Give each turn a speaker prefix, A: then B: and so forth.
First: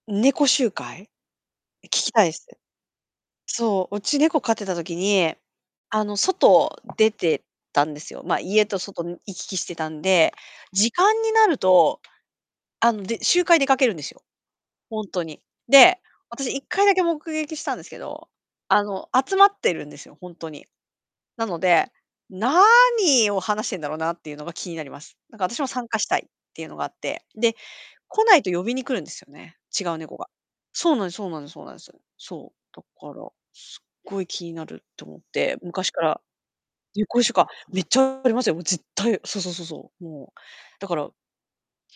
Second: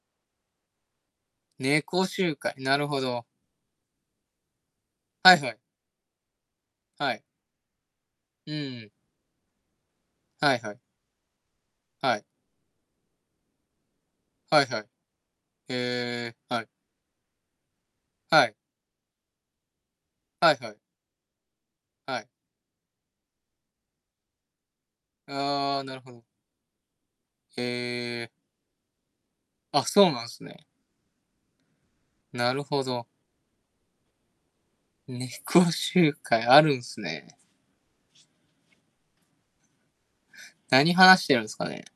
A: 猫集会？え、聞
B: 猫
A: きたいで
B: 集
A: す。
B: 会、なるほど。
A: そう、うち猫飼ってた時
B: は
A: に、
B: いはい。
A: あの、外出
B: はい。
A: てたんですよ。ま、
B: う
A: 家と
B: ん。
A: 外ん行き来してたんで、
B: はいはい。
A: 時間になると、
B: はい。
A: あの、で集会出かけるんですよ。
B: はいはい。
A: ほんとに。
B: へ
A: で、
B: え、
A: 私いっ
B: はい。
A: かいだけ目撃したんですけど、
B: はい。
A: あの、集まってるんですよ、ほんと
B: はい
A: に。
B: はい。
A: なので、
B: はい。
A: 何を話してんだろうなっていうのが気になります。なんか私も
B: ああ、
A: 参
B: な
A: 加
B: る
A: し
B: ほ
A: たい
B: ど。
A: っていうのがあって。で、来
B: へえ。
A: ないと呼びに来るんですよね、
B: あ、
A: 違う
B: そう
A: 猫
B: な
A: が。
B: んすね。
A: そうなんですそうなんですそうなんです。
B: な
A: そう、
B: るほ
A: だか
B: ど。
A: らすっごい気になるって思って、
B: 猫
A: 昔か
B: 集
A: ら。
B: 会あるんす
A: ねこしゅ
B: ね。
A: かめっちゃありますよ、もう絶対、そうそうそうそう。もう、だ
B: 何
A: から
B: 話してるんすかね。